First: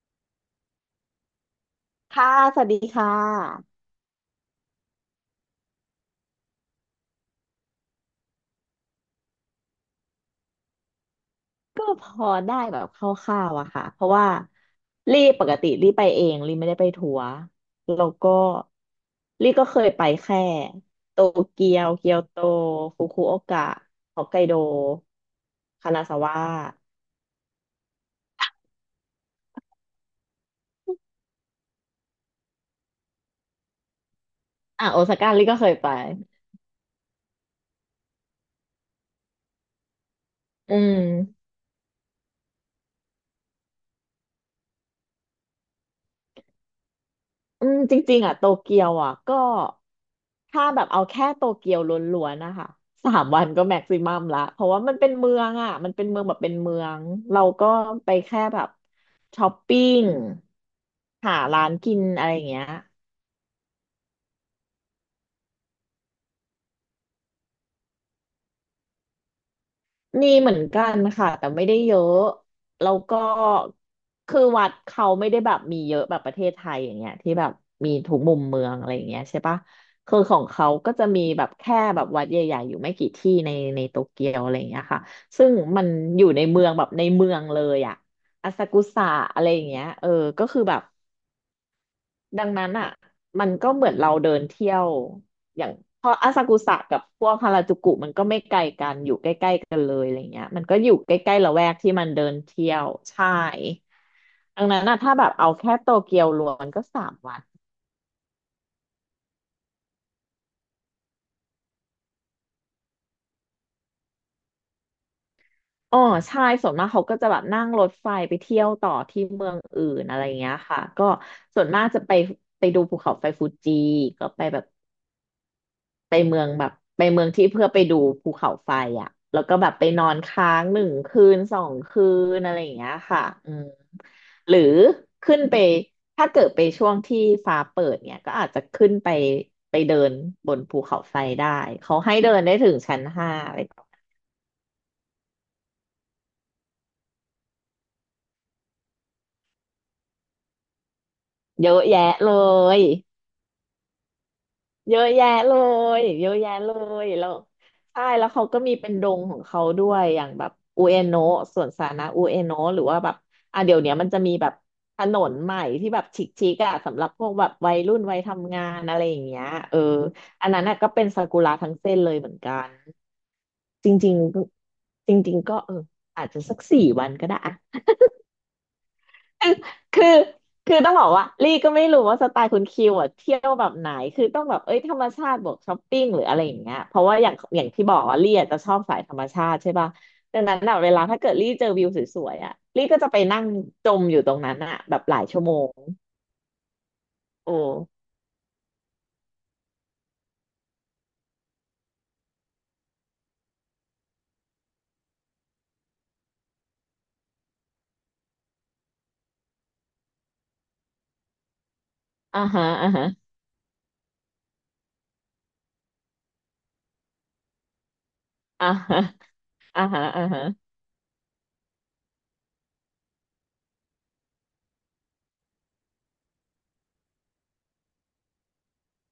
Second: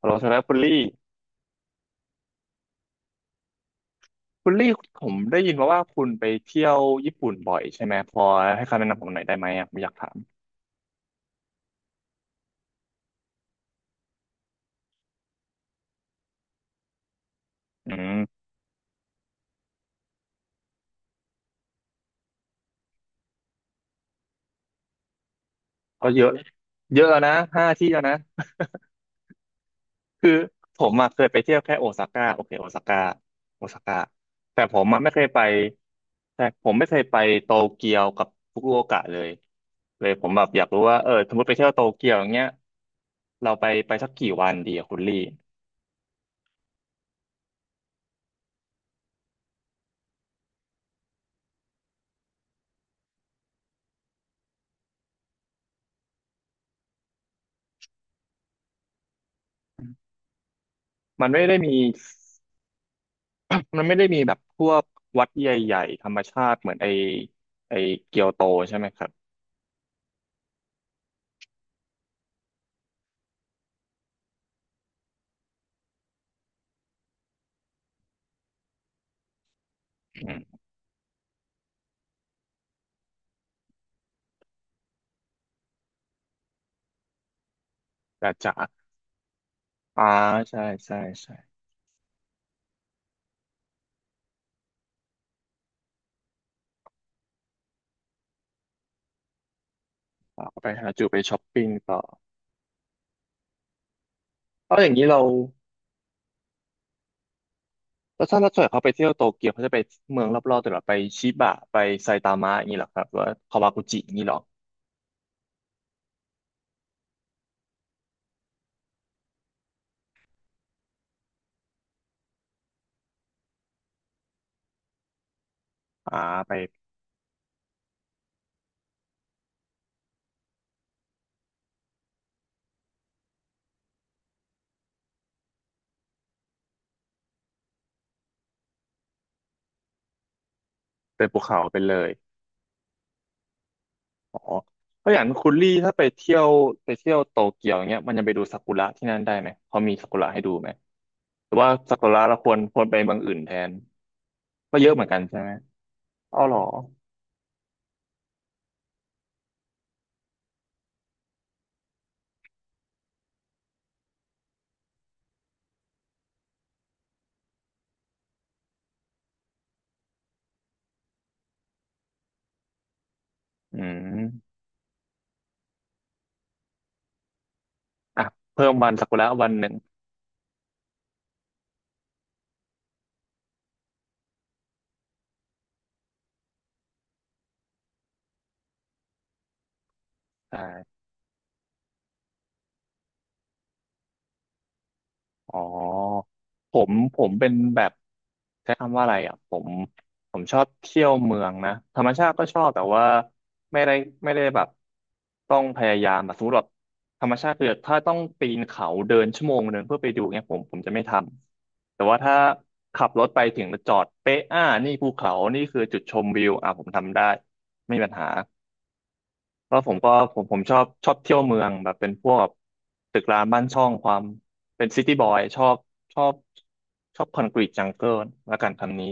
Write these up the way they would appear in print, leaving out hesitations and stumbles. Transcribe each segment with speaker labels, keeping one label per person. Speaker 1: ฮัลโหลสำหรับคุณลี่
Speaker 2: ค่ะสวัสดีค่ะ.
Speaker 1: คุณลี่ผมได้ยินมาว่าคุณไปเที่ยวญี่ปุ่นบ่อยใช่ไหมพอให้คำแนะนำผมหน่อยได้ไหมอ่ะผมอยากถาม
Speaker 2: ก็พอได้แบบคร่าวๆอะค่ะ เพราะว่าลี่ปกติลี่ไปเองลี่ไม่ได้ไปทัวร์
Speaker 1: อื
Speaker 2: แล้ว
Speaker 1: ม
Speaker 2: ก็ลี่ก็เคยไปแค่โตเกียว เกียวโตฟุกุโอกะฮอกไกโดคานา
Speaker 1: ก็
Speaker 2: ซา
Speaker 1: เยอะ
Speaker 2: วะ
Speaker 1: เยอะนะห้าที่แล้วนะคือผมอะเคยไปเที่ยวแค่โอซาก้าโอเคโอซาก้าแต่ผ
Speaker 2: อ่ะ
Speaker 1: ม
Speaker 2: โอ
Speaker 1: อะไม่
Speaker 2: ซา
Speaker 1: เคย
Speaker 2: ก้า
Speaker 1: ไป
Speaker 2: ลี่ก็เคยไป
Speaker 1: แต่ผมไม่เคยไปโตเกียวกับฟุกุโอกะเลยเลยผมแบบอยาก
Speaker 2: อื
Speaker 1: รู้ว่า
Speaker 2: ม
Speaker 1: เออสมมติไปเที่ยวโตเกียวอย่างเงี้ยเราไปสักกี่วันดีอะคุณลี่
Speaker 2: อืมจริงๆอ่ะโตเกียวอ่ะก็ถ้าแบบเอาแค่โตเกียวล้วนๆนะคะสามวันก็แม็กซิมัมละเพราะว่ามันเป็นเมืองอ่ะมันเป็นเมืองแบบเป็นเมืองเราก็ไปแค่แบบช้อปปิ้ง
Speaker 1: มัน
Speaker 2: หา
Speaker 1: ไม่ได้
Speaker 2: ร้า
Speaker 1: มี
Speaker 2: นกินอะไรอย่างเงี้ย.
Speaker 1: มันไม่ได้มีแบบพวกวัดใหญ่ๆธรรมชาติเหมือนไอเกียวโตใช่ไหมครับ
Speaker 2: มีเหมือนกันค่ะแต่ไม่ได้เยอะแล้วก็คือวัดเขาไม่ได้แบบมีเยอะแบบประเทศไทยอย่างเงี้ยที่แบบมีทุกมุมเมืองอะไรอย่างเงี้ยใช่ปะคือ
Speaker 1: อื
Speaker 2: ของ
Speaker 1: ม
Speaker 2: เขาก็จะมีแบบแค่แบบวัดใหญ่ๆอยู่ไม่กี่ที่ในโตเกียวอะไรอย่างเงี้ยค่ะซึ่งมันอยู่ในเมืองแบบในเมืองเลยอะ
Speaker 1: แต่
Speaker 2: อา
Speaker 1: จ๋า
Speaker 2: ซากุสะอะไรอย่างเงี้ย
Speaker 1: อ่า
Speaker 2: เออก็คื
Speaker 1: ใช่
Speaker 2: อแบบ
Speaker 1: ใช่ใช่
Speaker 2: ดังนั้นอ่ะมันก็เหมือนเราเดินเที่ยวอย่างเพราะอาซากุสะกับพวกฮาราจูกุมันก็ไม่ไกลกันอยู่ใกล้ๆกันเลยอะไรเงี้
Speaker 1: อ่า
Speaker 2: ยมัน
Speaker 1: ไป
Speaker 2: ก็
Speaker 1: หา
Speaker 2: อยู่
Speaker 1: จู
Speaker 2: ใก
Speaker 1: ไปช้
Speaker 2: ล้
Speaker 1: อป
Speaker 2: ๆละแว
Speaker 1: ปิ้ง
Speaker 2: กที่
Speaker 1: ต่อ
Speaker 2: มันเดินเที่ยวใช่ดัง
Speaker 1: เอา
Speaker 2: นั้
Speaker 1: อ
Speaker 2: น
Speaker 1: ย่าง
Speaker 2: อ่ะ
Speaker 1: นี้
Speaker 2: ถ้า
Speaker 1: เรา
Speaker 2: แบบเอาแค่โตเกียวรวมมันก็สามวัน.
Speaker 1: แล้วถ้าเราส่วนเขาไปเที่ยวโตเกียวเขาจะไปเมืองรอบๆแต่เหราไปชิบะไปไซตามะอย่างนี้เหรอครับหรือว่าคาวากุจิอย่างนี้เหรอ
Speaker 2: อ๋อใช่ส่วนมากเขาก็จะแบบนั่งรถไฟไปเที่ยวต่อที่เมืองอื่นอะไรเงี้ยค่ะก็ส่วนมากจะไปไปดูภูเขาไฟฟูจิก็ไปแบบ ไป
Speaker 1: อ่า
Speaker 2: เมือง
Speaker 1: ไป
Speaker 2: แบบไปเมืองที่เพื่อไปดูภูเขาไฟอ่ะแล้วก็แบบไปนอนค้าง1 คืน 2 คืนอะไรอย่างเงี้ยค่ะอืมหรือขึ้นไปถ้าเกิดไปช่วงที่ฟ้าเปิดเนี่ยก็อาจจะขึ้นไปไปเดินบนภูเขาไฟ
Speaker 1: ไปภู
Speaker 2: ได้
Speaker 1: เขาไปเล
Speaker 2: เขา
Speaker 1: ย
Speaker 2: ให้เดินได้ถึงชั้น 5เลย.
Speaker 1: อ๋อเพราะอย่างคุณลี่ถ้าไปเที่ยวโตเกียวอย่างเงี้ยมันจะไปดูซากุระที่นั่นได้ไหมเขามีซากุระให้ดูไหมหรือ
Speaker 2: เย
Speaker 1: ว่า
Speaker 2: อะ
Speaker 1: ซากุ
Speaker 2: แยะ
Speaker 1: ระ
Speaker 2: เล
Speaker 1: เราควรค
Speaker 2: ย
Speaker 1: วรไปเมืองอื่นแทน ก็เยอะ
Speaker 2: เย
Speaker 1: เหมือ
Speaker 2: อะ
Speaker 1: นกัน
Speaker 2: แยะ
Speaker 1: ใช่ไหม
Speaker 2: เลยเยอะ
Speaker 1: อ๋อ
Speaker 2: แยะ
Speaker 1: เหรอ
Speaker 2: เลยแล้วใช่แล้วเขาก็มีเป็นดงของเขาด้วยอย่างแบบอุเอโนะสวนสาธารณะอุเอโนะหรือว่าแบบอ่ะเดี๋ยวเนี้ยมันจะมีแบบถนนใหม่ที่แบบชิคๆอ่ะสำหรับพวกแบบวัยรุ่นวัยทำงานอะไรอย่างเงี้ยเอออันนั้นน่ะก็เป็นซากุระทั้งเส้นเลยเหมือนกัน
Speaker 1: อื
Speaker 2: จริง
Speaker 1: ม
Speaker 2: ๆจริงๆก็เอออาจจะสัก4 วันก็ได้อะ.
Speaker 1: อ่ะเพิ่มวันสักุระวั
Speaker 2: คื
Speaker 1: น
Speaker 2: อ
Speaker 1: หนึ่ง
Speaker 2: คือคือต้องบอกว่าลี่ก็ไม่รู้ว่าสไตล์คุณคิวอ่ะเที่ยวแบบไหนคือต้องแบบเอ้ยธรรมชาติบวกช้อปปิ้งหรืออะไรอย่างเงี้ยเพราะว่าอย่างที่บอกว่าลี่อะจะชอบสายธรรมชาติใช่ป่ะดัง
Speaker 1: ใ
Speaker 2: นั้นอะเว
Speaker 1: ช่า
Speaker 2: ลาถ้าเกิดลี่เจอวิวสวยๆอ่ะลี่ก็จะไปนั่งจมอยู่ตรงนั้นอ่ะแบบหลายชั่วโม
Speaker 1: อ๋อ
Speaker 2: ง.
Speaker 1: ผมเป็
Speaker 2: โอ
Speaker 1: นแบบ
Speaker 2: ้
Speaker 1: ใช้คำว่าอะไรอ่ะผมผมชอบเที่ยวเมืองนะธรรมชาติก็ชอบแต่ว่าไม่ได้ไม่ได้แบบต้องพยายามแบบสมมติแบบธรรมชาติคือถ้าต้องปีนเขาเดินชั่วโมงหนึ่งเพื่อไปดูเนี่ยผมจะไม่ทำแต่ว่าถ้า
Speaker 2: อ่าฮะอ่า
Speaker 1: ขั
Speaker 2: ฮะ
Speaker 1: บรถไปถึงแล้วจอดเป๊ะอ่านี่ภูเขานี่คือจุดชมวิวอ่ะผมทำได้ไม่มีปัญหา
Speaker 2: อ่าฮะ
Speaker 1: ก็
Speaker 2: อ่า
Speaker 1: ผม
Speaker 2: ฮะ
Speaker 1: ก็
Speaker 2: อ่า
Speaker 1: ผ
Speaker 2: ฮะ
Speaker 1: มผมชอบชอบเที่ยวเมืองแบบเป็นพวกตึกร้างบ้านช่องความเป็นซิตี้บอยชอบชอบคอนกรีตจังเกิลละกันคำนี้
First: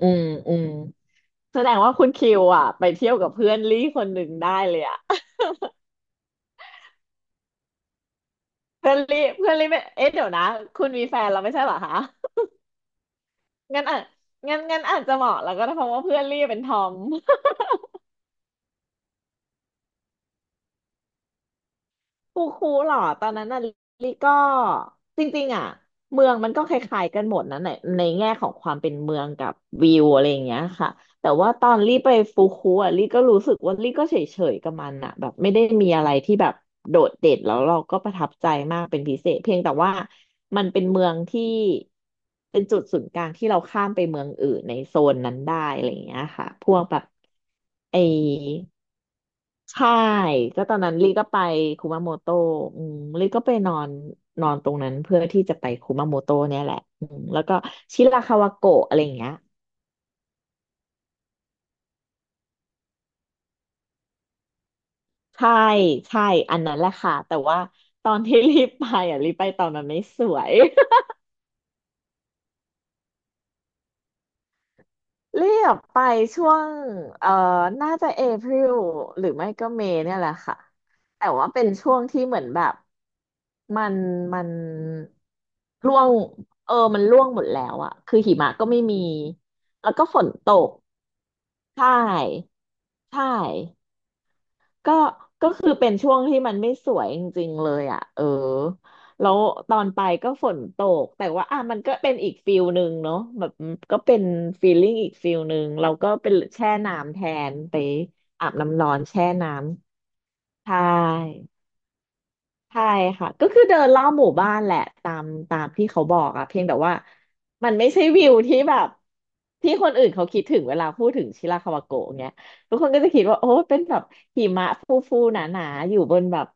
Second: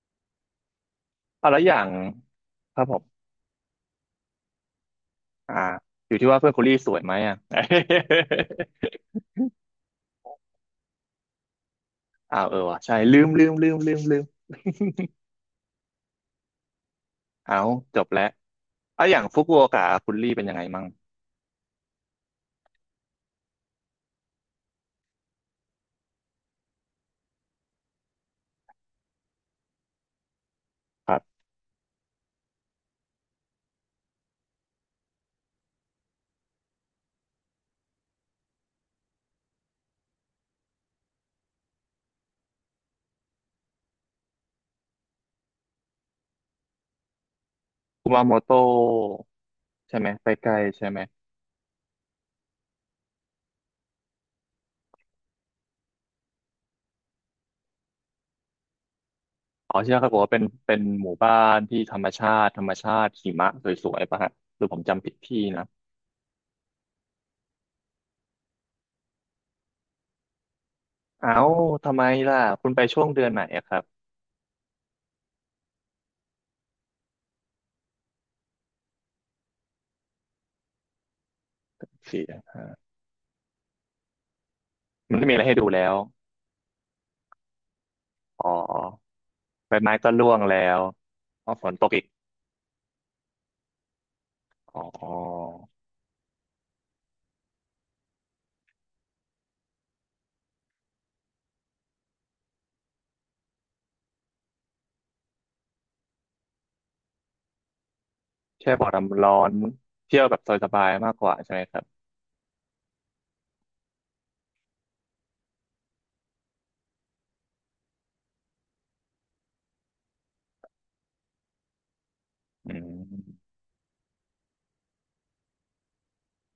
Speaker 2: อืมอืม
Speaker 1: เอา
Speaker 2: แส
Speaker 1: แล้ว
Speaker 2: ด
Speaker 1: อ
Speaker 2: ง
Speaker 1: ย่าง
Speaker 2: ว่าคุณคิวอ่ะ
Speaker 1: ครั
Speaker 2: ไป
Speaker 1: บผม
Speaker 2: เที่ยวกับเพื่อนลี่คนหนึ่งได้เลยอ่ะ.
Speaker 1: อ่าอยู่ที่ว่าเพื่อนคุณลี่สวยไหมอ่ะ
Speaker 2: เพื่อนลี่ไม่เอ๊ะเดี๋ยวนะคุณมีแฟนแล้วไม่ใช่เหรอคะ.
Speaker 1: อ้าวเออว่ะใช่ลืมลืมลืม
Speaker 2: งั้น
Speaker 1: ลื
Speaker 2: อ่ะ
Speaker 1: มลืม
Speaker 2: งั้นอาจจะเหมาะแล้วก็ได้เพราะว่าเพื่อนเรีบเป็นทอม.
Speaker 1: เอาจบแล้วเอาอย่างฟุกุโอกะคุณลี่เป็นยังไงมั่ง
Speaker 2: ฟูคูเหรอตอนนั้นน่ะลิก็จริงๆอ่ะเมืองมันก็คล้ายๆกันหมดนะในในแง่ของความเป็นเมืองกับวิวอะไรอย่างเงี้ยค่ะ
Speaker 1: ครั
Speaker 2: แต่
Speaker 1: บ
Speaker 2: ว่าตอนลี่ไปฟูคูอ่ะลี่ก็รู้สึกว่าลี่ก็เฉยๆกับมันอ่ะแบบไม่ได้มีอะไรที่แบบโดดเด่นแล้วเราก็ประทับใจมากเป็นพิเศษเพียงแต่ว่ามันเป็นเมืองที่เป็นจุดศูนย์กลางที่เราข้ามไปเมืองอื่นในโซนนั้นได้อะไรอย่างเงี้ยค่ะพวกแบบไอ.
Speaker 1: คุมาโมโตะ
Speaker 2: ใช่.
Speaker 1: ใช่ไหมใกล้
Speaker 2: ก็ตอ
Speaker 1: ๆ
Speaker 2: น
Speaker 1: ใช่
Speaker 2: นั้น
Speaker 1: ไหม
Speaker 2: ลี่ก็ไปคุมาโมโตะอืมลี่ก็ไปนอนนอนตรงนั้นเพื่อที่จะไปคุมาโมโตะเนี่ยแหละอืมแล้วก็ชิราคาวาโกะอะไรอย่างเงี้ย.
Speaker 1: อ๋อที่นั่นเขาบอกว่าเป็นหมู่บ้านที่ธรรมชาติหิมะสวยๆป่ะฮะหรือผมจำผิดที่
Speaker 2: ใช่
Speaker 1: นะ
Speaker 2: ใช่อันนั้นแหละค่ะแต่ว่าตอนที่ รีบไปอ่ะรีบไปตอนมันไม่สวย.
Speaker 1: เอ้าทำไมล่ะคุณไปช่วงเดือนไหนอะครับ
Speaker 2: เรียบไปช่วงเอ่อน่าจะเอพ i ิลหรือไม่ก็เมย์เนี่ยแหละค่ะ. แต่ว่าเป็นช่วงที่
Speaker 1: เสีย
Speaker 2: เหมือนแบบมันมัน
Speaker 1: มันไม่มีอะไรให้ดูแล้ว
Speaker 2: ร่วงเออมันร่วงหมดแล้วอะคือหิ
Speaker 1: อ๋อ
Speaker 2: มะก็ไม่มี
Speaker 1: ใบ
Speaker 2: แล้
Speaker 1: ไม้
Speaker 2: วก็
Speaker 1: ก็
Speaker 2: ฝน
Speaker 1: ร่วง
Speaker 2: ต
Speaker 1: แล้
Speaker 2: ก.
Speaker 1: วอ๋อฝน
Speaker 2: ใช
Speaker 1: ตกอีก
Speaker 2: ่ใช่. ก็
Speaker 1: อ๋อ
Speaker 2: ก็คือเป็นช่วงที่มันไม่สวยจริงๆเลยอ่ะเออแล้วตอนไปก็ฝนตกแต่ว่าอ่ะมันก็เป็นอีกฟิลหนึ่งเนาะแบบก็เป็นฟีลลิ่งอีกฟิลหนึ่งเราก็เป็นแช่น้ำแทนไปอาบ
Speaker 1: แค่
Speaker 2: น้ำ
Speaker 1: บ่
Speaker 2: ร้
Speaker 1: อ
Speaker 2: อน
Speaker 1: น้ำ
Speaker 2: แช่
Speaker 1: ร้อ
Speaker 2: น้
Speaker 1: น
Speaker 2: ำ
Speaker 1: เที่ยวแบบส
Speaker 2: ใช่
Speaker 1: บายๆมากกว่าใช่ไหมครับ
Speaker 2: ใช่ค่ะก็คือเดินรอบหมู่บ้านแหละตามตามที่เขาบอกอะเพียงแต่ว่ามันไม่ใช่วิวที่แบบที่คนอื่นเขาคิดถึงเวลาพูดถึงชิราคาวาโกะเงี้ย
Speaker 1: อื
Speaker 2: ทุกคนก็
Speaker 1: ม
Speaker 2: จะคิดว่าโอ้เป็นแบบหิมะฟูๆหนาๆอยู่บนแบบ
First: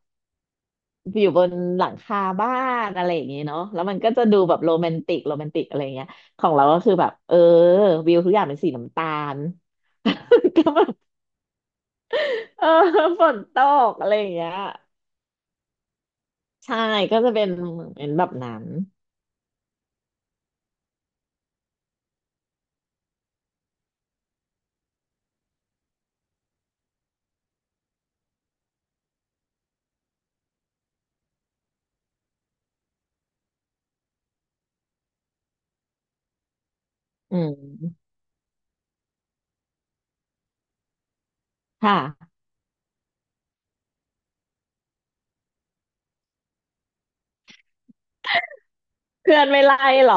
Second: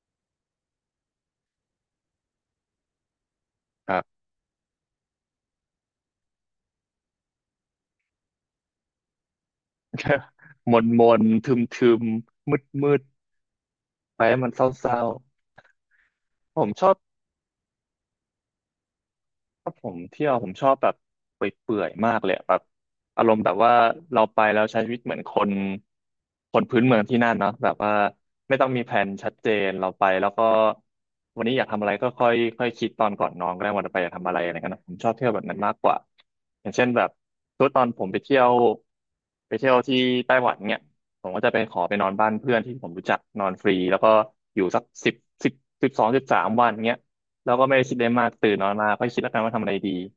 Speaker 2: อยู่บนหลังคาบ้านอะไรอย่างงี้เนาะแล้ว
Speaker 1: ค
Speaker 2: มั
Speaker 1: รั
Speaker 2: นก็
Speaker 1: บ
Speaker 2: จะดูแบบโรแมนติกโรแมนติกอะไรเงี้ยของเราก็คือแบบเออวิวทุกอย่างเป็นสีน้ำตาล ก็
Speaker 1: ม
Speaker 2: แบ
Speaker 1: น
Speaker 2: บ
Speaker 1: มนทึมทึมมืด
Speaker 2: เออ
Speaker 1: มืด
Speaker 2: ฝนตกอะไร
Speaker 1: ๆไป
Speaker 2: อย่าง
Speaker 1: ให้
Speaker 2: เงี้
Speaker 1: มัน
Speaker 2: ย
Speaker 1: เศร้าๆผม
Speaker 2: ใช่
Speaker 1: ชอบ
Speaker 2: ก็จะเป็นแบบนั้น
Speaker 1: ถ้าผมเที่ยวผมชอบแบบเปื่อยๆมากเลยแบบอารมณ์แบบว่าเราไปแล้วใช้ชีวิตเหมือนคนพื้นเมืองที่นั่นเนาะแบบว่าไม่ต้องมีแผนชัดเจนเราไปแล้วก็วันนี้อยากทำอะไรก็ค่อยค่อยคิดตอนก่อนนอนก็ได้วันต่อไปอยากทำอะไรอะไรเงี้ยนะผมชอบเที่ยวแบบนั้นมากกว่าอย่างเช่นแบบ
Speaker 2: อื
Speaker 1: ทุกตอนผ
Speaker 2: ม
Speaker 1: มไปเที่ยวที่ไต้หวันเนี่ยผมก็จะไปขอไปนอนบ้าน
Speaker 2: ค่ะ
Speaker 1: เพื่อนที่ผมรู้จักนอนฟรีแล้วก็อยู่สักสิบ12-13 วันเงี้ย เราก็ไม่ได้คิดอะไรมากตื่นนอนมาก็คิดแล้ว
Speaker 2: เพื่
Speaker 1: กั
Speaker 2: อ
Speaker 1: น
Speaker 2: น
Speaker 1: ว่า
Speaker 2: ไม่
Speaker 1: ทำอะไร
Speaker 2: ไล่
Speaker 1: ดี
Speaker 2: เหรอ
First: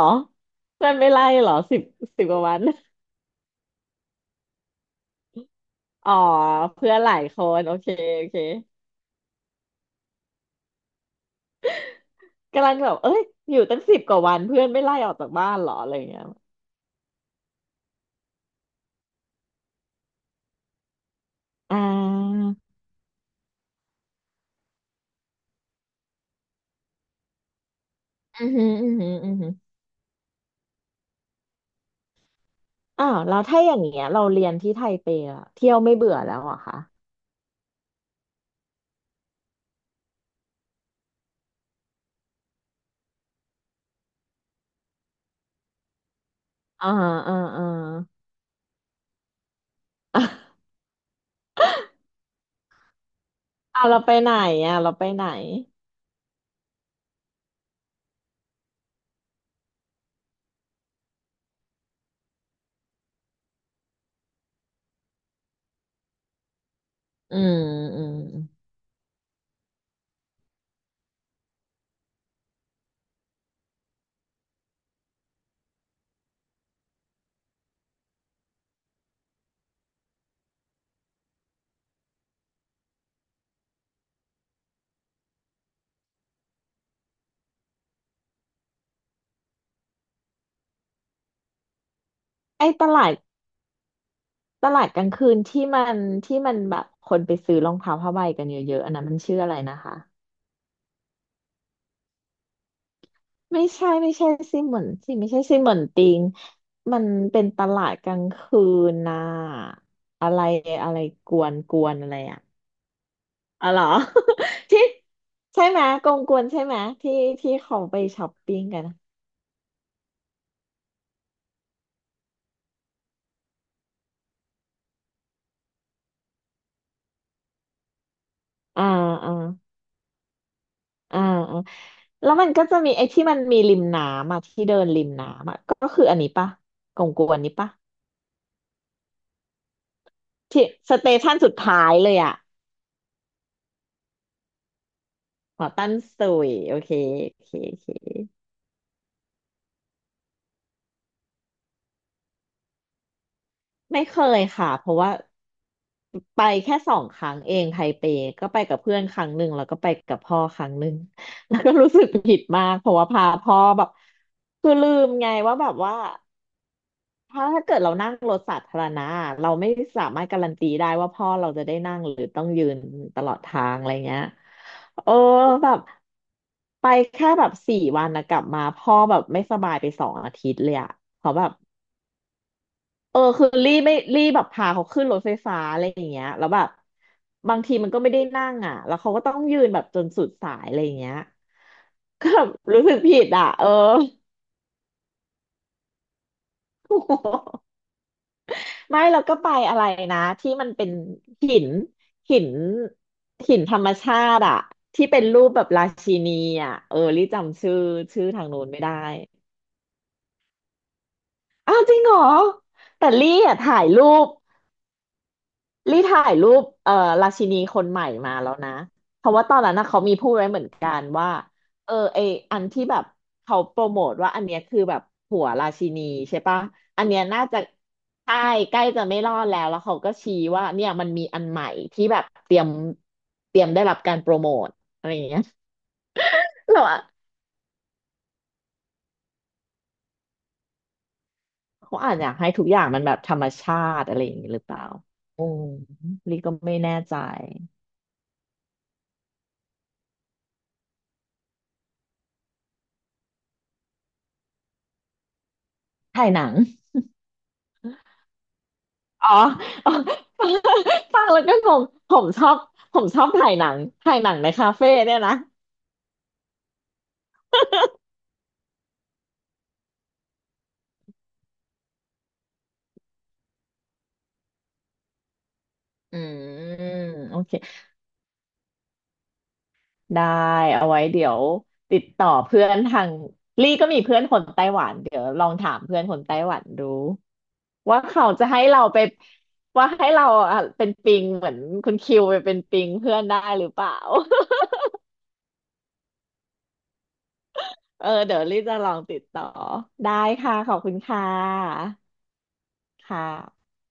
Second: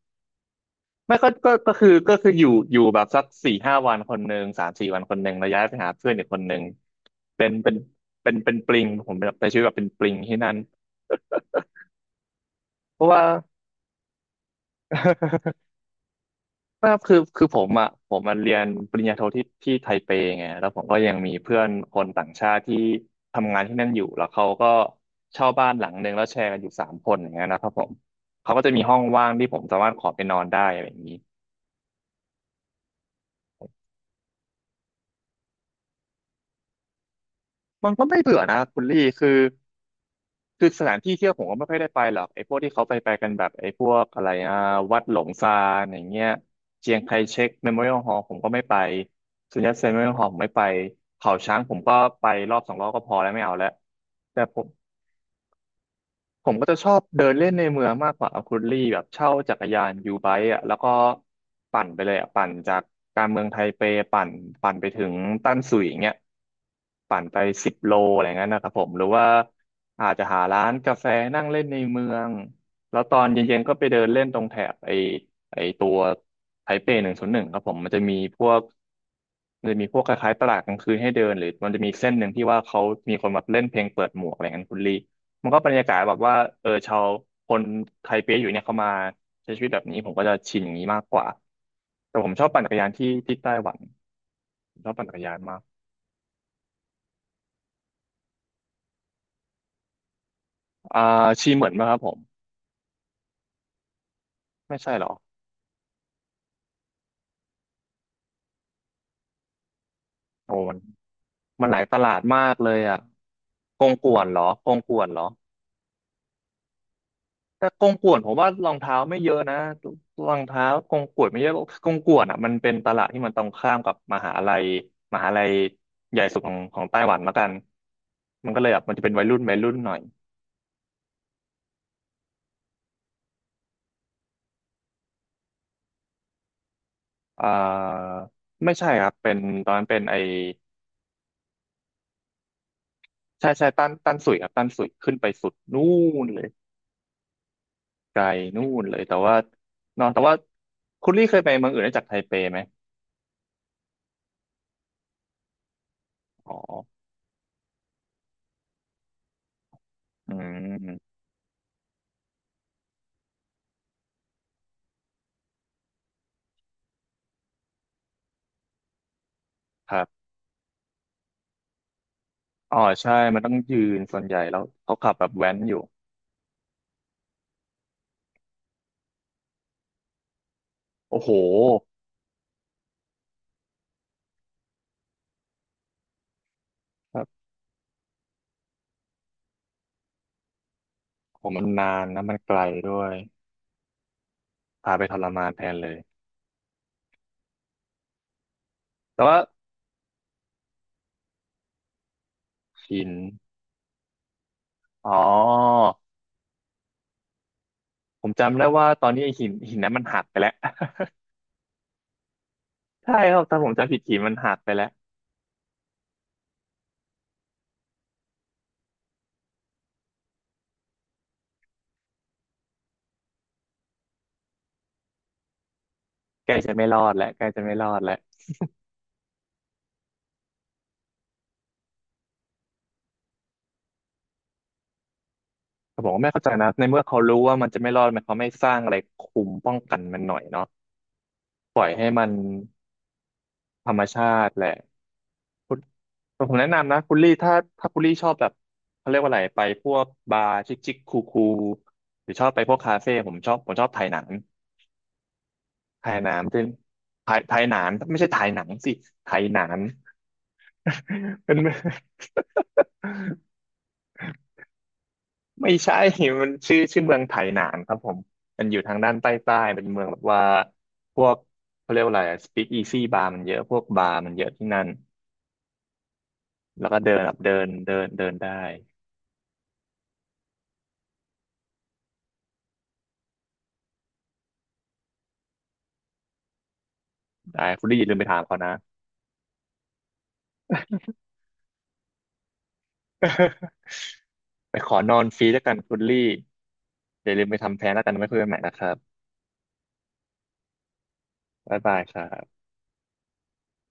Speaker 2: เพื่อนไม่
Speaker 1: ไม่
Speaker 2: ไล่
Speaker 1: ก็
Speaker 2: เหร
Speaker 1: ก็
Speaker 2: อ
Speaker 1: ก็
Speaker 2: สิบ
Speaker 1: คือก็
Speaker 2: สิบ
Speaker 1: คือ
Speaker 2: ก
Speaker 1: อ
Speaker 2: ว่า
Speaker 1: ยู่
Speaker 2: วัน
Speaker 1: อยู่แบบสักสี่ห้าวันคนหนึ่งสามสี่วันคนหนึ่งแล้วย้ายไปหาเพื่
Speaker 2: อ๋
Speaker 1: อ
Speaker 2: อ
Speaker 1: นอีกคนหนึ่ง
Speaker 2: เพื่อนหลายค
Speaker 1: เป็น
Speaker 2: น
Speaker 1: เป็
Speaker 2: โอ
Speaker 1: น
Speaker 2: เคโอ
Speaker 1: เป็น
Speaker 2: เค
Speaker 1: เป็นปลิงผมแบบใช้ชีวิตแบบเป็นปลิงที่นั่น
Speaker 2: กำลังแบบ
Speaker 1: เพราะ
Speaker 2: เอ้ย
Speaker 1: ว่า
Speaker 2: อยู่ตั้งสิบกว่าวันเพื่อนไม่ไล่ออกจากบ้านเหรออะไรอย่างเงี้ย
Speaker 1: ว่าคือผมอ่ะผมมาเรียนปริญญาโทที่ไทเปไงแล้วผมก็ยังมีเพื่อน
Speaker 2: อ่
Speaker 1: คนต่าง
Speaker 2: า
Speaker 1: ชาติที่ทำงานที่นั่นอยู่แล้วเขาก็เช่าบ้านหลังหนึ่งแล้วแชร์กันอยู่สามคนอย่างเงี้ยนะครับผม
Speaker 2: อือ
Speaker 1: เขาก็
Speaker 2: หือ
Speaker 1: จะมี
Speaker 2: อื
Speaker 1: ห้
Speaker 2: อ
Speaker 1: อง
Speaker 2: หือ
Speaker 1: ว่า
Speaker 2: อื
Speaker 1: ง
Speaker 2: อ
Speaker 1: ที่
Speaker 2: หือ
Speaker 1: ผมสามารถขอไปนอนได้อะไรอย่างนี้
Speaker 2: อ้าวแล้วถ้าอย่างเงี้ยเราเรียนที่ไทเปอะเที่ยวไม่เบื่อแล้วเหรอคะ
Speaker 1: มันก็ไม่เบื่อนะคุณลี่คือสถานที่เที่ยวผมก็ไม่ค่อยได้ไปหรอกไอ้พวกที่เขาไปกันแบบไอ้พวกอะไรอ่ะวัดหลงซานอย่างเงี้ย
Speaker 2: อ่า
Speaker 1: เจียงไค
Speaker 2: อ่า
Speaker 1: เชก
Speaker 2: อ่า
Speaker 1: เมโมเรียลฮอลผมก็ไม่ไปสุนยัตเซนเมโมเรียลฮอลผมไม่ ไปเขาช้างผมก็ไปรอบสองรอบก็พอแล้วไม่เอาแล้ว
Speaker 2: อ่าเราไปไหน
Speaker 1: แต่ผม
Speaker 2: อ่ะเราไปไหน
Speaker 1: ผมก็จะชอบเดินเล่นในเมืองมากกว่าคุณลี่แบบเช่าจักรยานยูไบค์อ่ะแล้วก็ปั่นไปเลยอ่ะปั่นจากการเมืองไทเปปั่นปั่นไปถึงตั้นสุยอย่างเงี้ยปั่น
Speaker 2: อื
Speaker 1: ไป
Speaker 2: ม
Speaker 1: 10 โล
Speaker 2: อืม
Speaker 1: อะไรเงี้ยนะครับผมหรือว่าอาจจะหาร้านกาแฟนั่งเล่นในเมืองแล้วตอนเย็นๆก็ไปเดินเล่นตรงแถบไอไอตัวไทเป101ครับผมมันจะมีพวกคล้ายๆตลาดกลางคืนให้เดินหรือมันจะมีเส้นหนึ่งที่ว่าเขามีคนมาเล่นเพลงเปิดหมวกอะไรเงี้ยคุณลี่ มันก็บรรยากาศแบบว่าเออชาวคนไทเปอยู่เนี่ยเขามาใช้ชีวิตแบบนี้ผมก็จะชินอย่างนี้มากกว่าแต่ผมชอบปั่น
Speaker 2: ไอ้
Speaker 1: จักร
Speaker 2: ต
Speaker 1: ยาน
Speaker 2: ลา
Speaker 1: ที่
Speaker 2: ด
Speaker 1: ที่ไต้หวัน
Speaker 2: ต
Speaker 1: ผม
Speaker 2: ลาด
Speaker 1: ชอบ
Speaker 2: ก
Speaker 1: ปั่
Speaker 2: ลา
Speaker 1: น
Speaker 2: ง
Speaker 1: จักร
Speaker 2: คื
Speaker 1: ยา
Speaker 2: น
Speaker 1: นมาก
Speaker 2: ที่มันที่มันแบบคนไปซื้อรองเท้าผ้าใบกันเยอะๆอันนั้นมันชื่ออะไรนะคะ
Speaker 1: อ่าชีเหมือนไหมครับผม
Speaker 2: ไม่ใช่ไม่ใช่ซิเห
Speaker 1: ไม่
Speaker 2: มือน
Speaker 1: ใช่หรอ
Speaker 2: สิไม่ใช่ซิเหมือนติงมันเป็นตลาดกลางคืนนะอะไร
Speaker 1: โอ้มัน
Speaker 2: อะไรกวน
Speaker 1: มัน
Speaker 2: ก
Speaker 1: หลาย
Speaker 2: ว
Speaker 1: ต
Speaker 2: นอะ
Speaker 1: ลา
Speaker 2: ไร
Speaker 1: ด
Speaker 2: อ่ะ
Speaker 1: มากเลยอ่ะ
Speaker 2: อ๋อเหร
Speaker 1: ก
Speaker 2: อ
Speaker 1: งก่วนเหรอก ง
Speaker 2: ที่
Speaker 1: ก่วนเหรอ
Speaker 2: ใช่ไหมกงกวนใช่ไหมที่ที่
Speaker 1: แต่
Speaker 2: เขา
Speaker 1: กง
Speaker 2: ไป
Speaker 1: ก่วน
Speaker 2: ช้
Speaker 1: ผ
Speaker 2: อป
Speaker 1: มว่า
Speaker 2: ปิ้ง
Speaker 1: รอง
Speaker 2: กันอ
Speaker 1: เท้าไม่เยอะนะรองเท้ากงก่วนไม่เยอะกงก่วนอ่ะมันเป็นตลาดที่มันตรงข้ามกับมหาลัยใหญ่สุดของไต้หวันละกันมันก็เลยแบบ
Speaker 2: ่า
Speaker 1: มันจะเป็นวัย
Speaker 2: อ่า
Speaker 1: รุ่นวัยรุ่นหน่อย
Speaker 2: อ่าอ่าแล้วมันก็จะมีไอ้ที่มันมีริมน้ำอ่ะที่เดินริมน้ำอ่ะก็คืออันนี้ปะกงกวน
Speaker 1: อ่
Speaker 2: นี้ปะ
Speaker 1: าไม่ใช่ครับเป็นตอนนั้นเป็นไอ
Speaker 2: ที่สเตชันสุดท้ายเลยอ่ะ
Speaker 1: ใช่ใช่ตั้นสุยครับตั้นสุยขึ้นไปสุด
Speaker 2: หอ
Speaker 1: นู่
Speaker 2: ตัน
Speaker 1: น
Speaker 2: ซุ
Speaker 1: เลย
Speaker 2: ยโอเคโอเคโอเค
Speaker 1: ไกลนู่นเลยแต่ว่าเนอนแต่ว่าคุณลี่เคยไปเมืองอื่นนอกจากไทเปไหม
Speaker 2: ไม่เคยค่ะเพราะว่าไป
Speaker 1: อ๋อ
Speaker 2: แค่สองครั้งเองไทเปก็ไปกับเพื่อนครั้งหนึ่งแล้วก็ไปกับ
Speaker 1: อื
Speaker 2: พ่อครั้งหนึ่ง
Speaker 1: ม
Speaker 2: แล้วก็รู้สึกผิดมากเพราะว่าพาพ่อแบบคือลืมไงว่าแบบว่า ถ้าเกิดเรานั่งรถสาธารณะเราไม่
Speaker 1: ครั
Speaker 2: สามาร
Speaker 1: บ
Speaker 2: ถการันตีได้ว่าพ่อเราจะได้นั่งหรือต้องยื
Speaker 1: อ๋อ
Speaker 2: น
Speaker 1: ใช่
Speaker 2: ตลอ
Speaker 1: มั
Speaker 2: ด
Speaker 1: นต้อง
Speaker 2: ทาง
Speaker 1: ยื
Speaker 2: อะไร
Speaker 1: นส่
Speaker 2: เงี้
Speaker 1: ว
Speaker 2: ย
Speaker 1: นใหญ่แล้วเขาขั
Speaker 2: โอ้
Speaker 1: บแบบแว้น
Speaker 2: แบ
Speaker 1: อยู่
Speaker 2: บไปแค่แบบสี่วันนะกลับมาพ่อแบบไม่สบายไปสองอาทิตย์เลยอะ
Speaker 1: โอ้โห
Speaker 2: เขาแบบเออคือรีไม่รีแบบพาเขาขึ้นรถไฟฟ้าอะไรอย่างเงี้ยแล้วแบบ
Speaker 1: ครับ
Speaker 2: บางทีมันก็ไม่ได้นั่งอ่ะแล้วเขาก็ต้องยืนแบบจนสุดสายอะไรอย่างเงี้ย
Speaker 1: ผมมันนานนะ
Speaker 2: ก็
Speaker 1: มัน
Speaker 2: แบ
Speaker 1: ไก
Speaker 2: บ
Speaker 1: ล
Speaker 2: รู้
Speaker 1: ด้
Speaker 2: สึก
Speaker 1: วย
Speaker 2: ผิดอ่ะเออ
Speaker 1: พาไปทรมานแทนเลย
Speaker 2: ไม่เรา
Speaker 1: แต่
Speaker 2: ก็
Speaker 1: ว่า
Speaker 2: ไปอะไรนะที่มันเป็นหินหิน
Speaker 1: หิน
Speaker 2: หินธรรมชาติอะที่
Speaker 1: อ๋อ
Speaker 2: เป็นรูปแบบราชินีอะเออลี่จำชื่อ
Speaker 1: ผ
Speaker 2: ชื่อ
Speaker 1: ม
Speaker 2: ทาง
Speaker 1: จำ
Speaker 2: โน้
Speaker 1: ได้
Speaker 2: นไม่
Speaker 1: ว่า
Speaker 2: ได้
Speaker 1: ตอนนี้ไอ้หินนั้นมันหักไปแล้ว
Speaker 2: อ้าวจริงเหรอแต่
Speaker 1: ใช่
Speaker 2: ลี่
Speaker 1: ครับ
Speaker 2: อะ
Speaker 1: ถ้าผม
Speaker 2: ถ่าย
Speaker 1: จำผิด
Speaker 2: รู
Speaker 1: หิน
Speaker 2: ป
Speaker 1: มันหักไปแล้ว
Speaker 2: ลี่ถ่ายรูปราชินีคนใหม่มาแล้วนะเพราะว่าตอนนั้นนะเขามีพูดไว้เหมือนกันว่าเออไออันที่แบบเขาโปรโมทว่าอันเนี้ยคือแบบหัวราชินีใช่
Speaker 1: ใกล้
Speaker 2: ปะ
Speaker 1: จะไม่รอ
Speaker 2: อัน
Speaker 1: ด
Speaker 2: เนี้ย
Speaker 1: แล้วใก
Speaker 2: น่า
Speaker 1: ล้
Speaker 2: จะ
Speaker 1: จะไม่รอดแล้ว
Speaker 2: ใช่ใกล้จะไม่รอดแล้วแล้วเขาก็ชี้ว่าเนี่ยมันมีอันใหม่ที่แบบเตรียมได้รับการโปรโมทอะไรอย่างเงี้ย
Speaker 1: แต่ผมก็ไม่เข้าใจนะ
Speaker 2: เรา
Speaker 1: ในเมื่
Speaker 2: อะ
Speaker 1: อเขารู้ว่ามันจะไม่รอดมันเขาไม่สร้างอะไรคุมป้องกันมันหน่อยเนาะปล่อย
Speaker 2: เขา
Speaker 1: ให้
Speaker 2: อาจ
Speaker 1: มั
Speaker 2: อ
Speaker 1: น
Speaker 2: ยากให้ทุกอย่างมันแบบธรรมชา
Speaker 1: ธรรม
Speaker 2: ติอะไร
Speaker 1: ชา
Speaker 2: อย่างงี้
Speaker 1: ติ
Speaker 2: หรื
Speaker 1: แห
Speaker 2: อ
Speaker 1: ละ
Speaker 2: เปล่าอืม
Speaker 1: คุณ
Speaker 2: ลี่ก็
Speaker 1: ผมแนะ
Speaker 2: ไม่แน่
Speaker 1: นำนะ
Speaker 2: ใจ
Speaker 1: คุณลี่ถ้าคุณลี่ชอบแบบเขาเรียกว่าอะไรไปพวกบาร์ชิคชิคคูคูหรือชอบไปพวกคาเฟ่ผมชอบถ่ายหนังถ่ายห
Speaker 2: ถ่าย
Speaker 1: นั
Speaker 2: ห
Speaker 1: ง
Speaker 2: นัง
Speaker 1: เป็นถ่ายหนังไม่ใช่ถ่ายหนังสิ
Speaker 2: อ๋อ
Speaker 1: ถ่ายหนัง
Speaker 2: อ๋อฟังแล้ ว
Speaker 1: เป็
Speaker 2: ก็
Speaker 1: น
Speaker 2: งงผมชอบผมชอบถ่าย หนังถ่ายหนังในคาเฟ่เนี่ยนะ
Speaker 1: ไม่ใช่ มันชื่อเมืองไถหนานครับผม มันอยู่ทางด้านใต้เป็นเมืองแบบว่า พวกเขาเรียกว่าอะไรสปีกอีซี่บาร์มันเยอะพวกบาร์มันเยอะที่นั่น
Speaker 2: อื
Speaker 1: แล้ว
Speaker 2: ม
Speaker 1: ก็เดินแบ
Speaker 2: โอ
Speaker 1: บเดิ
Speaker 2: เค
Speaker 1: นเดินเดินได้
Speaker 2: ได้เอาไว้เดี๋ยวติดต่อเพื่อนทางลี่ก็มีเพื่อนคนไต้หวันเดี๋ยวลองถามเพื่อนคนไต้หวันดู
Speaker 1: ได้คุณลี่
Speaker 2: ว่า
Speaker 1: อย่าลืมไป
Speaker 2: เขา
Speaker 1: ถาม
Speaker 2: จะ
Speaker 1: เขา
Speaker 2: ให้
Speaker 1: นะ
Speaker 2: เราไปว่าให้เราอ่ะเป็นปิงเหมือนคุณคิวไปเป็นปิงเพื่อนได้หรือเปล่า
Speaker 1: ไปขอนอนฟรีแล้วกันคุณลี่อย่าลืมไปทำแท้งแล้ ว
Speaker 2: เออ
Speaker 1: กันไม่คุ
Speaker 2: เดี๋
Speaker 1: ย
Speaker 2: ยว
Speaker 1: กันใหม่
Speaker 2: ลี่
Speaker 1: นะ
Speaker 2: จะ
Speaker 1: ค
Speaker 2: ล
Speaker 1: รั
Speaker 2: อง
Speaker 1: บ
Speaker 2: ติดต่อได้ค่ะขอบคุณค่
Speaker 1: บ๊าย
Speaker 2: ะ
Speaker 1: บายครับ
Speaker 2: ค่ะ